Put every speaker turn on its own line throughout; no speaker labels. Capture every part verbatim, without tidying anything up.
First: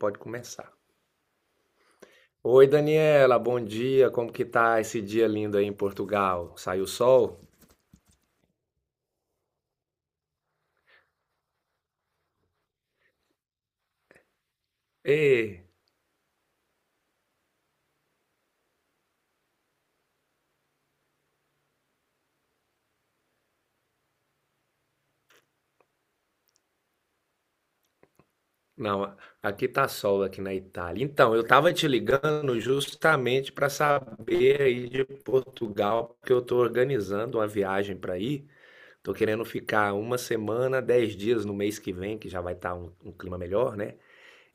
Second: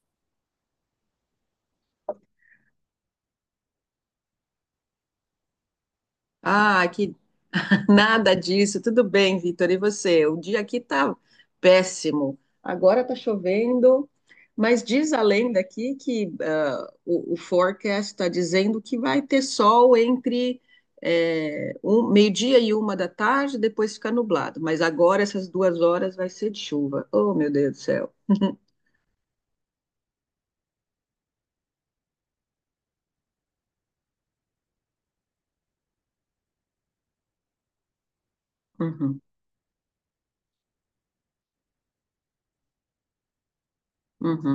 Pode começar. Oi, Daniela, bom dia. Como que tá esse dia lindo aí em Portugal?
Ah,
Saiu
que
sol?
nada disso. Tudo bem, Vitor. E você? O dia aqui tá péssimo. Agora tá chovendo, mas diz
Ê,
a lenda aqui que ah, o, o forecast está dizendo que vai ter sol entre eh, um- meio-dia e uma da tarde, depois fica nublado. Mas agora essas duas horas vai ser de chuva. Oh, meu Deus do céu.
não, aqui tá sol aqui na Itália. Então, eu tava te ligando justamente para saber aí de Portugal, porque eu tô organizando uma viagem para ir. Tô
Uhum,
querendo ficar uma semana, dez dias no mês que vem, que já vai estar um, um clima melhor, né?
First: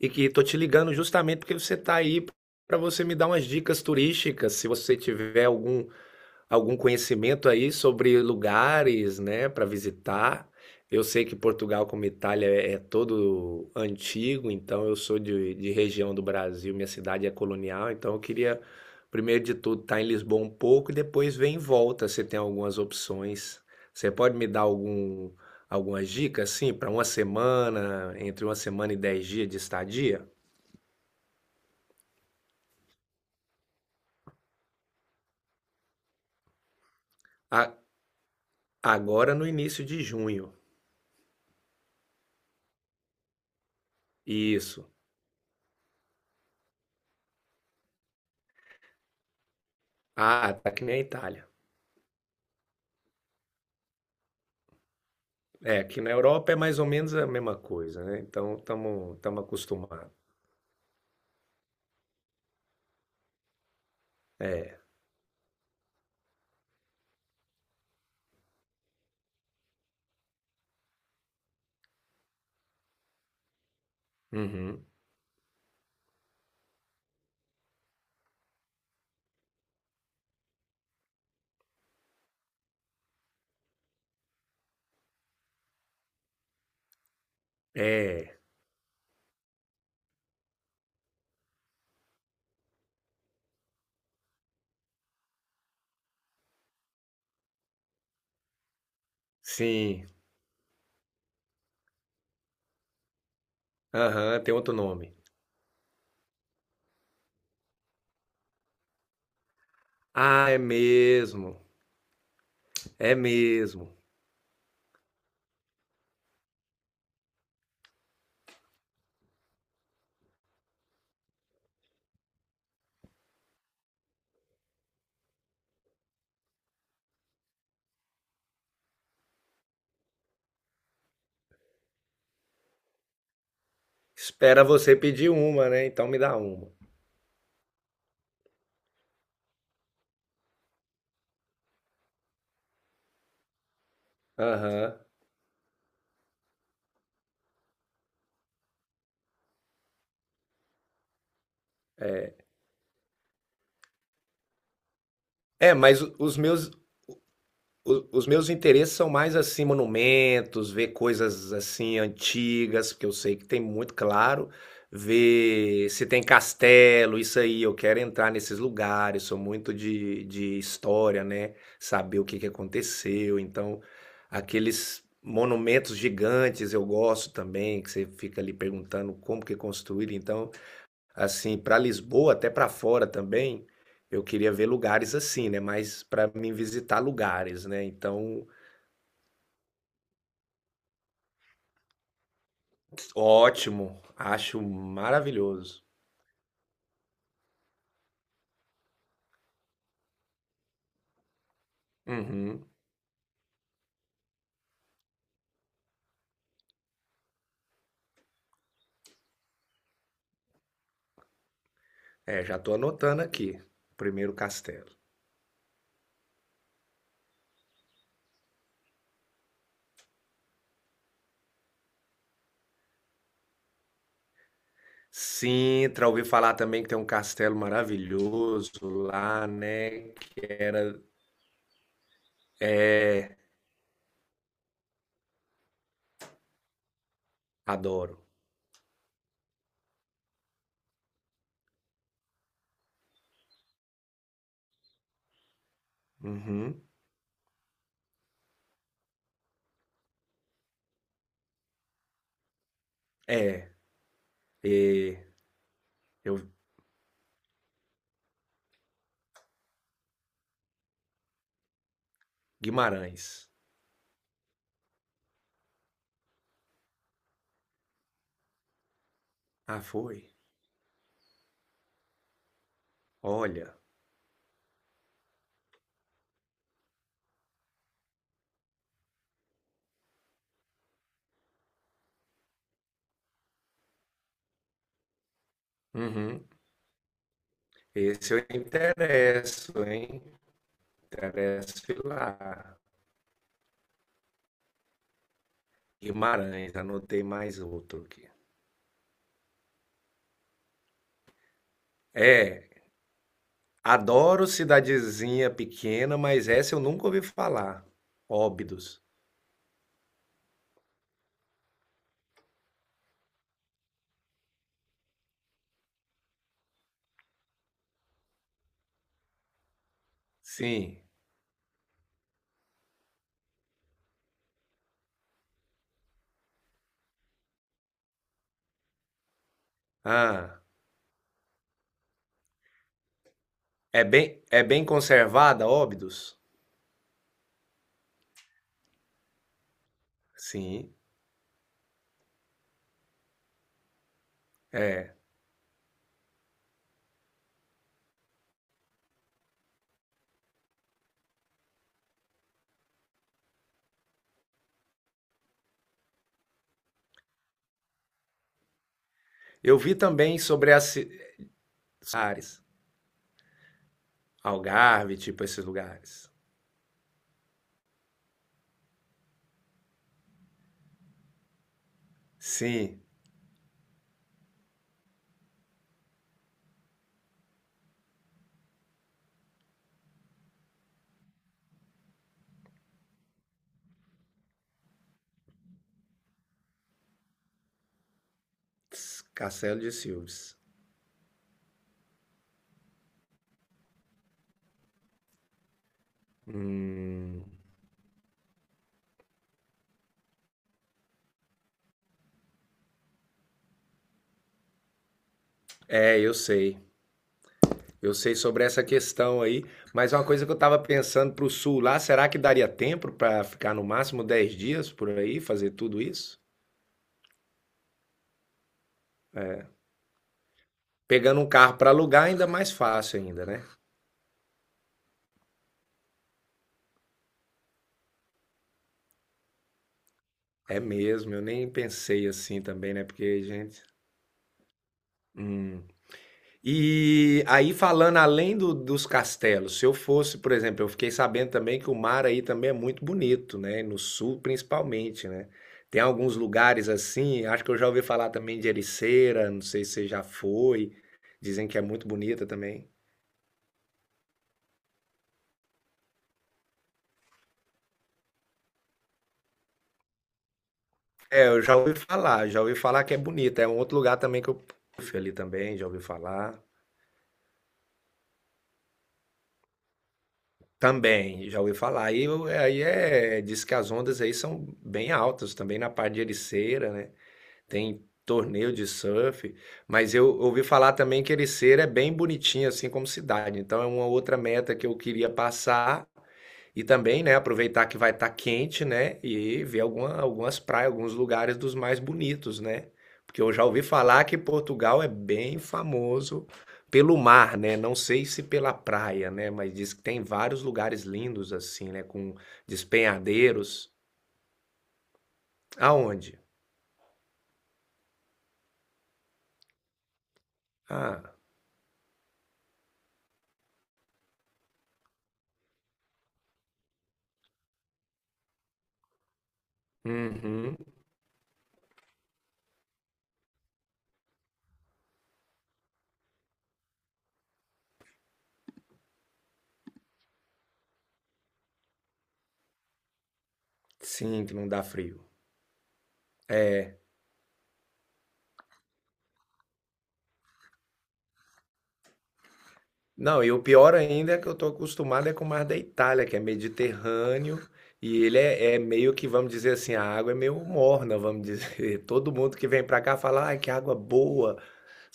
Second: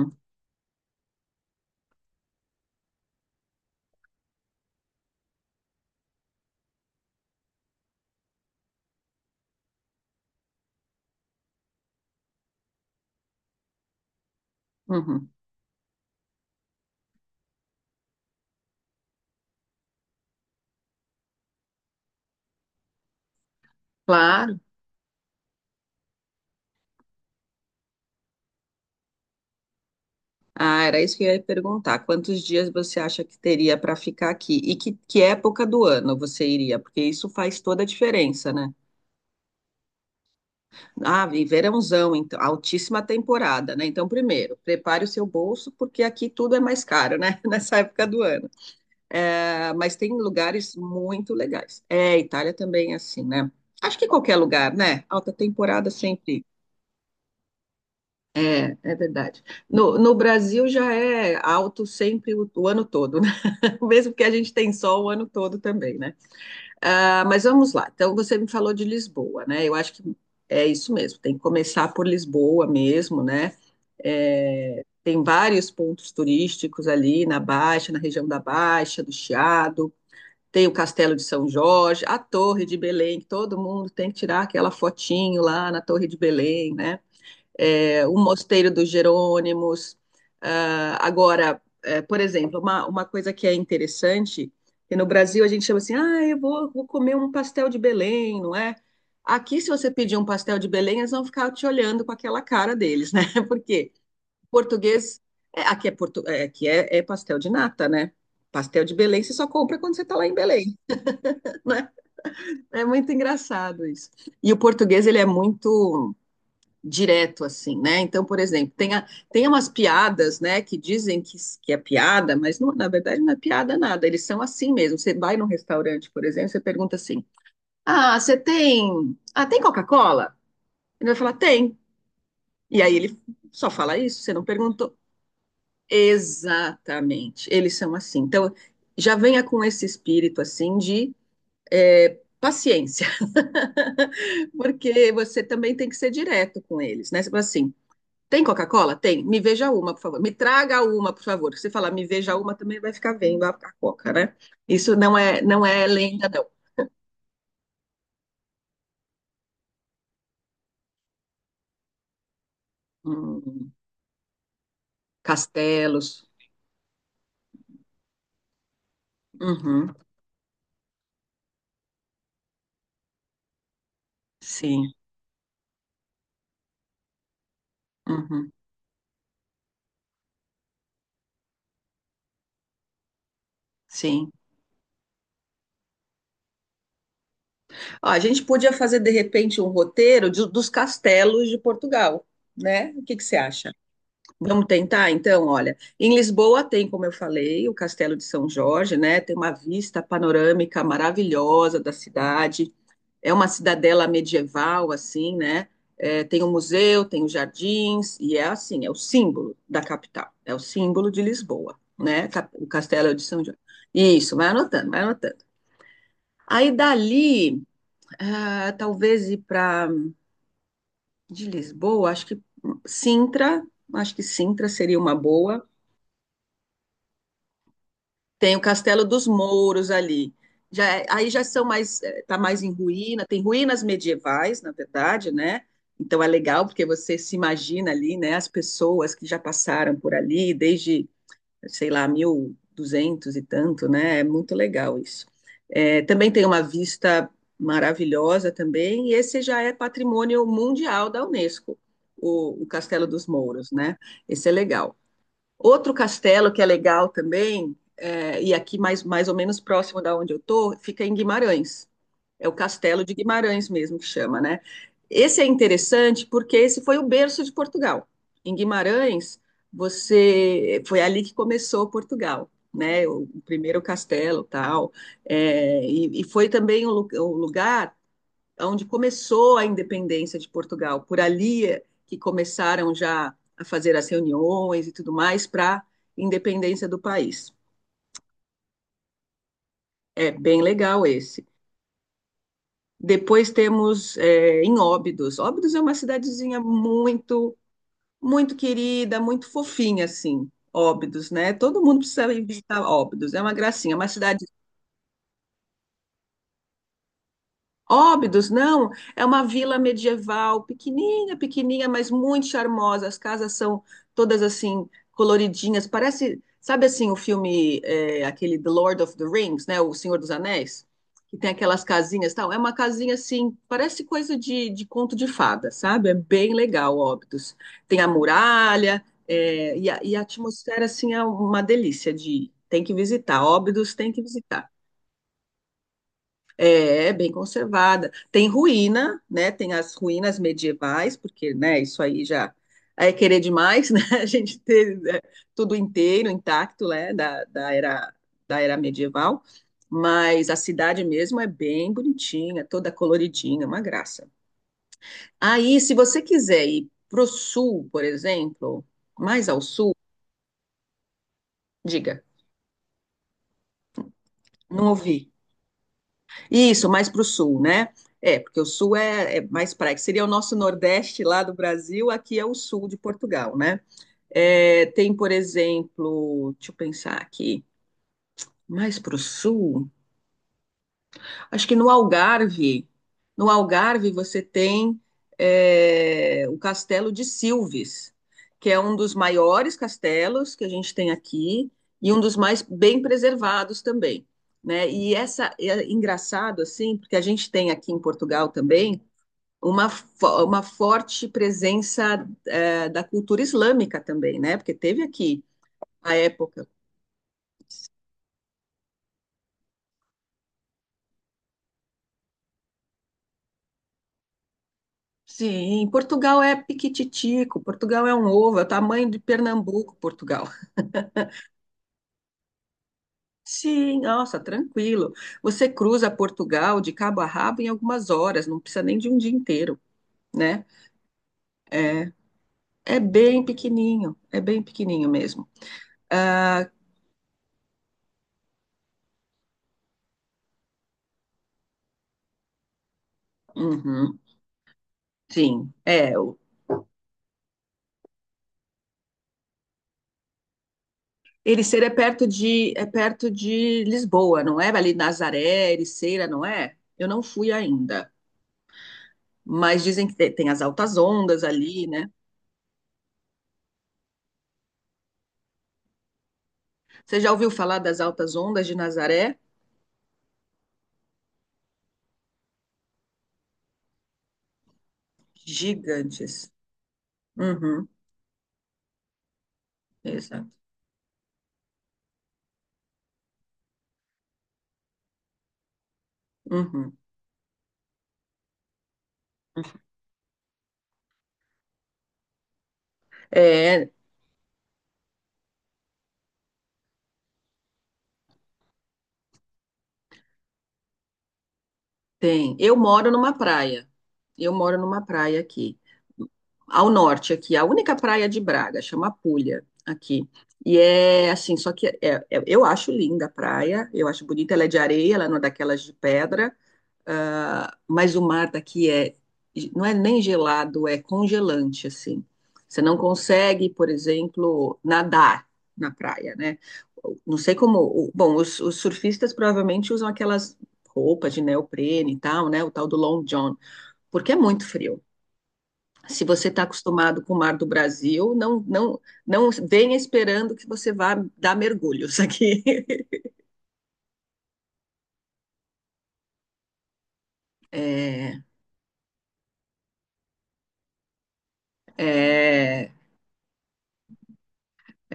E que tô te ligando justamente porque você tá aí para você me dar umas dicas turísticas, se você tiver algum algum conhecimento aí sobre lugares, né, para visitar? Eu sei que Portugal, como Itália, é é todo antigo, então eu sou
uhum.
de, de região do Brasil, minha cidade é colonial, então eu queria, primeiro de tudo, estar em Lisboa um pouco e depois ver em volta se tem algumas opções. Você pode me dar
Claro.
algum, algumas dicas, assim, para uma semana, entre uma semana e dez dias de estadia?
Ah, era isso que eu ia perguntar. Quantos dias você acha que teria para ficar aqui? E que, que época do ano você iria? Porque isso faz
A-
toda a diferença, né?
Agora no início de junho.
Ah, e verãozão, então, altíssima temporada, né? Então, primeiro,
Isso.
prepare o seu bolso, porque aqui tudo é mais caro, né? Nessa época do ano. Ah, mas tem
Ah, tá
lugares
que nem a
muito
Itália.
legais. É, Itália também é assim, né? Acho que qualquer lugar, né? Alta
É,
temporada
aqui na
sempre.
Europa é mais ou menos a mesma coisa, né? Então
É, é
estamos
verdade.
estamos
No,
acostumados.
no Brasil já é alto sempre o o ano todo. Mesmo que a gente tem
É.
sol o ano todo também, né? Ah, mas vamos lá. Então, você me falou de Lisboa, né? Eu acho que é isso mesmo, tem que começar por Lisboa mesmo, né? É,
Uhum.
tem vários pontos turísticos ali na Baixa, na região da Baixa, do Chiado. Tem o Castelo de São Jorge, a Torre de Belém, que todo mundo tem que tirar aquela fotinho lá na Torre de Belém, né? É, o
É.
Mosteiro dos Jerônimos. Ah, agora, é, por exemplo, uma, uma coisa que é interessante, que no Brasil a gente chama assim, ah, eu vou, vou comer um pastel de Belém, não é? Aqui, se você
Sim.
pedir um pastel de Belém, eles vão ficar te olhando com aquela cara deles, né? Porque
Aham, tem outro nome.
português, é, aqui, é, portu, é, aqui é, é pastel de nata, né? Pastel de Belém você só compra quando você está lá em
Ah, é
Belém.
mesmo.
É muito
É
engraçado
mesmo.
isso. E o português, ele é muito direto assim, né? Então, por exemplo, tem, a, tem umas piadas, né, que dizem que, que é piada, mas não- na verdade não é piada nada, eles são assim mesmo. Você vai num restaurante, por exemplo, você pergunta assim: "Ah, você tem, ah, tem Coca-Cola?" Ele vai falar: "Tem". E aí ele só fala isso, você não
Espera
perguntou.
você pedir uma, né? Então me dá uma.
Exatamente. Eles são assim. Então, já venha com esse espírito assim de é, paciência,
Aham.
porque você também tem que ser direto com eles, né? Você fala assim, tem Coca-Cola? Tem. Me veja uma, por favor. Me traga uma, por favor. Se falar me veja uma, também vai ficar vendo a, a Coca, né? Isso não é, não
É,
é
mas
lenda,
os
não.
meus o- os meus interesses são mais assim, monumentos, ver coisas assim antigas, porque eu sei que tem
Hum,
muito, claro, ver se
castelos.
tem castelo, isso aí, eu quero entrar nesses lugares, sou muito
Uhum,
de, de história, né? Saber o que que aconteceu, então
sim.
aqueles monumentos gigantes eu gosto também, que você fica
Uhum,
ali perguntando como que construíram, então assim, para Lisboa, até para fora também, eu
sim.
queria ver lugares assim, né? Mas para mim visitar lugares, né?
Ó, a gente
Então,
podia fazer, de repente, um roteiro de- dos castelos de Portugal, né? O que que você acha?
ótimo, acho
Vamos tentar, então, olha.
maravilhoso.
Em Lisboa tem, como eu falei, o Castelo de São Jorge, né? Tem uma vista panorâmica maravilhosa da
Uhum.
cidade. É uma cidadela medieval, assim, né? É, tem um museu, tem os jardins, e é assim, é o símbolo da capital, é o símbolo de Lisboa, né?
É,
Cap-
já
O
tô
Castelo de
anotando
São João.
aqui. Primeiro
Isso, vai
castelo.
anotando, vai anotando. Aí dali, ah, talvez ir para de Lisboa, acho que Sintra, acho que Sintra seria uma boa.
Sintra, ouvi falar também que tem um castelo
Tem o
maravilhoso
Castelo dos
lá,
Mouros
né?
ali.
Que
Já,
era.
é- aí já são mais, está mais em ruína,
É,
tem ruínas medievais, na verdade, né? Então é legal porque você se imagina ali,
adoro.
né, as pessoas que já passaram por ali desde, sei lá, mil e duzentos e duzentos e tanto, né? É muito legal isso. Eh, também tem uma
Uhum.
vista maravilhosa também, e esse já é patrimônio mundial da Unesco, o, o Castelo dos Mouros,
É,
né? Esse é legal.
e
Outro
eu.
castelo que é legal também, é, e aqui mais, mais ou menos próximo da onde eu tô, fica em Guimarães. É o Castelo de
Guimarães.
Guimarães mesmo que chama, né? Esse é interessante porque esse foi o berço de Portugal. Em Guimarães,
Ah, foi?
você foi ali que começou Portugal, né? O
Olha.
primeiro castelo, tal, é, e, e foi também o, lu- o lugar onde começou a independência de Portugal. Por ali é que começaram já a fazer as reuniões e tudo mais para a
Uhum.
independência do país.
Esse eu interesso, hein?
É bem legal esse.
Interesso lá.
Depois temos é, em Óbidos. Óbidos é uma cidadezinha
Guimarães, anotei mais
muito,
outro aqui.
muito querida, muito fofinha, assim. Óbidos, né? Todo mundo precisa ir
É,
visitar Óbidos. É uma gracinha, é uma
adoro
cidade.
cidadezinha pequena, mas essa eu nunca ouvi falar.
Óbidos, não,
Óbidos.
é uma vila medieval, pequenininha, pequenininha, mas muito charmosa. As casas são todas assim coloridinhas. Parece, sabe assim, o filme é, aquele The Lord of the Rings, né, O Senhor dos Anéis,
Sim.
que tem aquelas casinhas, e tal. É uma casinha assim, parece coisa de, de conto de fada, sabe? É bem legal, Óbidos. Tem a muralha, é, e, a, e a
Ah,
atmosfera assim é uma delícia de ir. Tem que visitar, Óbidos
é
tem que
bem, é
visitar.
bem conservada, Óbidos?
É, bem conservada. Tem ruína, né? Tem as ruínas
Sim,
medievais, porque, né, isso aí já é querer demais, né? A gente ter
é.
né, tudo inteiro, intacto, né, da, da era, da era medieval. Mas a cidade mesmo é bem bonitinha, toda coloridinha, uma graça. Aí, se você quiser ir pro sul, por exemplo, mais ao
Eu
sul,
vi também sobre as ci-
diga,
áreas,
não
Algarve,
ouvi.
tipo esses lugares.
Isso, mais para o sul, né? É, porque o sul é, é mais praia, que seria o nosso nordeste lá do Brasil, aqui é o sul de
Sim,
Portugal, né? É, tem, por exemplo, deixa eu pensar aqui, mais para o sul, acho que no Algarve, no Algarve você tem é, o Castelo de Silves, que é um dos maiores
Castelo de
castelos
Silves.
que a gente tem aqui e um dos mais bem preservados também, né? E essa é engraçado assim, porque a
Hum,
gente tem aqui em Portugal também uma, fo- uma forte presença é, da cultura islâmica também, né? Porque teve aqui a
é, eu
época.
sei. Eu sei sobre essa questão aí, mas é uma coisa que eu estava pensando para o sul lá, será que daria tempo para ficar no máximo dez dias por aí, fazer
Sim,
tudo isso?
Portugal é piquititico, Portugal é um ovo, é o tamanho de Pernambuco, Portugal.
Pegando um carro para alugar é ainda mais fácil ainda, né?
Sim, nossa, tranquilo. Você cruza Portugal de cabo a rabo em algumas horas, não precisa nem de um dia inteiro, né?
É mesmo, eu nem
É,
pensei assim também,
é
né?
bem
Porque, gente,
pequenininho, é bem pequenininho mesmo.
hum,
Ah,
e aí, falando além do- dos castelos, se eu fosse, por exemplo, eu fiquei sabendo também que o mar aí também é muito bonito, né? No
uhum,
sul, principalmente, né?
sim,
Tem
é.
alguns
o-
lugares assim, acho que eu já ouvi falar também de Ericeira, não sei se você já foi, dizem que é
Ericeira é
muito
perto
bonita
de, é
também.
perto de Lisboa, não é? Ali Nazaré, Ericeira, não é? Eu não fui ainda, mas dizem que te- tem as altas ondas
É, eu já
ali,
ouvi
né?
falar, já ouvi falar que é bonita. É um outro lugar também que eu fui ali também, já ouvi falar.
Você já ouviu falar das altas ondas de Nazaré?
Também, já ouvi falar. Aí, eu- aí é, diz que as ondas aí são bem altas também na parte de
Gigantes.
Ericeira, né?
Uhum,
Tem torneio de surf, mas eu
exato.
ouvi falar também que Ericeira é bem bonitinha, assim como cidade. Então é uma outra meta que eu queria passar e
Uhum.
também, né, aproveitar que vai estar quente, né, e ver alguma, algumas praias, alguns lugares dos mais bonitos, né? Porque eu já ouvi
É,
falar que Portugal é bem famoso pelo mar, né? Não sei se pela praia, né, mas diz que tem vários lugares lindos assim, né, com
tem. Eu moro numa praia.
despenhadeiros.
Eu moro numa praia aqui,
Aonde?
ao norte aqui, a única praia de Braga, chama Pulha aqui. E
Ah,
é assim, só que é- é- eu acho linda a praia, eu acho bonita, ela é de areia, ela não é daquelas de pedra. Ah, mas o mar daqui é, não é nem
uhum,
gelado, é congelante, assim. Você não consegue, por exemplo, nadar na praia, né? Não sei como. o- Bom, os, os surfistas provavelmente usam aquelas roupas de neoprene e tal, né? O tal do long john, porque é
sim, que
muito
não dá
frio.
frio.
Se você está acostumado com o mar do Brasil, não, não, não venha esperando que você vá dar mergulhos aqui.
Não, e o pior ainda é que eu tô acostumado é com o mar da Itália, que é Mediterrâneo, e ele
É,
é, é meio que, vamos dizer assim, a água é meio morna, vamos dizer. Todo mundo que vem
é,
pra cá fala, ai, que água boa,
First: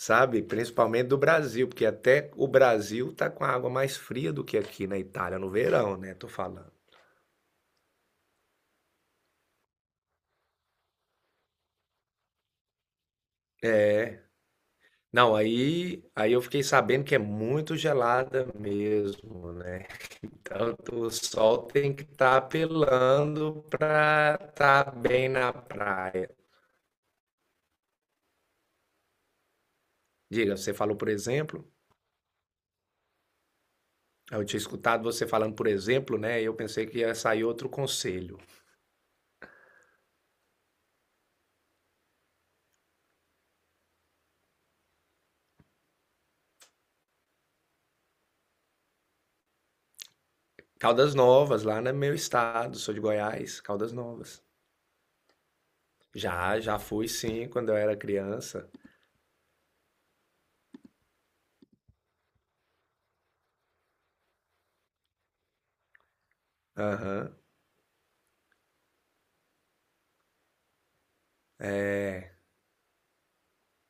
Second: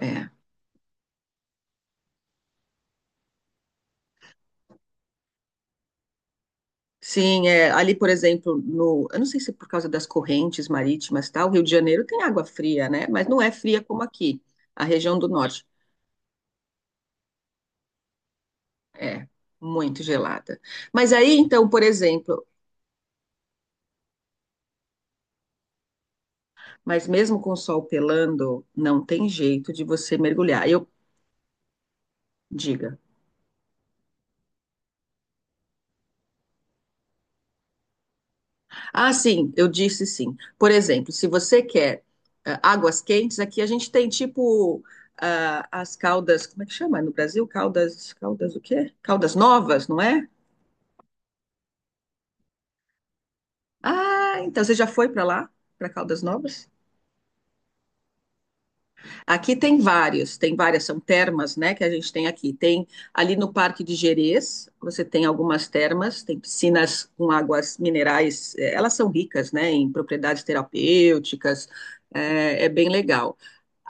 é.
Principalmente do Brasil, porque até o Brasil tá com a água mais fria do que aqui na Itália, no verão, né? Tô falando.
Sim, é, ali, por exemplo, no, eu não sei se é por causa das correntes marítimas e tal, o Rio de Janeiro tem água fria, né? Mas não é fria como aqui, a região do
Não,
norte.
aí, aí eu fiquei sabendo que é muito gelada
É,
mesmo, né?
muito gelada.
Tanto o
Mas aí,
sol
então, por
tem que estar
exemplo,
apelando para estar bem na praia.
mas mesmo com o sol pelando, não tem jeito de você
Diga,
mergulhar.
você
Eu,
falou por exemplo,
diga.
eu tinha escutado você falando por exemplo, né, e eu pensei que ia sair outro conselho.
Ah, sim, eu disse sim. Por exemplo, se você quer ah, águas quentes, aqui a gente tem tipo ah, as caldas, como é que chama no Brasil? Caldas, caldas o quê? Caldas Novas, não é?
Caldas Novas, lá no meu estado, sou de Goiás, Caldas
Ah,
Novas.
então você já foi para lá, para Caldas
Já,
Novas?
já fui sim, quando eu era criança.
Aqui tem vários, tem várias, são termas, né, que a gente tem aqui. Tem ali no Parque de Gerês, você tem algumas termas, tem piscinas com
Aham.
águas minerais, eh, elas são ricas, né, em propriedades terapêuticas, eh, é, bem legal.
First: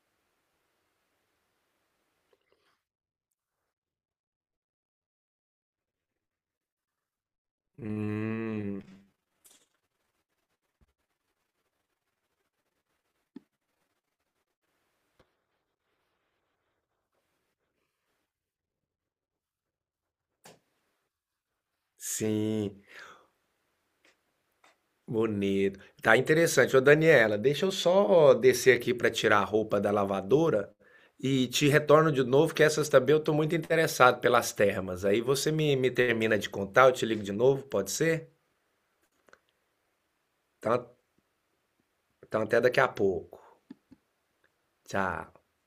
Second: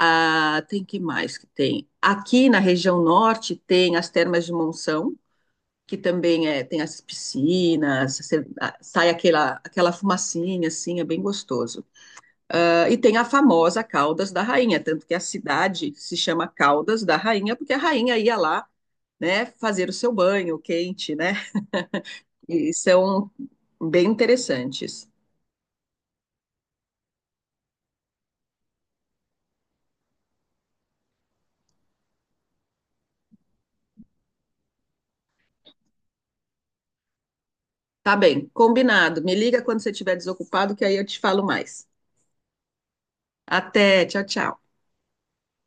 Ah, tem que mais que tem? Aqui na região norte tem as termas de Monção, que também é, tem as piscinas, você- ah,
Hum,
sai aquela, aquela fumacinha, assim, é bem gostoso. Ah, e tem a famosa Caldas da Rainha, tanto que a cidade se chama Caldas da Rainha, porque a rainha ia lá, né, fazer o seu banho quente, né? E
sim,
são bem interessantes.
bonito. Tá interessante. Ô, Daniela, deixa eu só descer aqui para tirar a roupa da lavadora e te retorno de novo, que essas também eu tô muito interessado pelas termas. Aí você me, me termina de contar, eu te ligo de novo, pode
Tá
ser?
bem, combinado. Me liga quando você estiver desocupado, que
Então,
aí eu te falo mais.
Então, até daqui a pouco.
Até, tchau, tchau.
Tchau.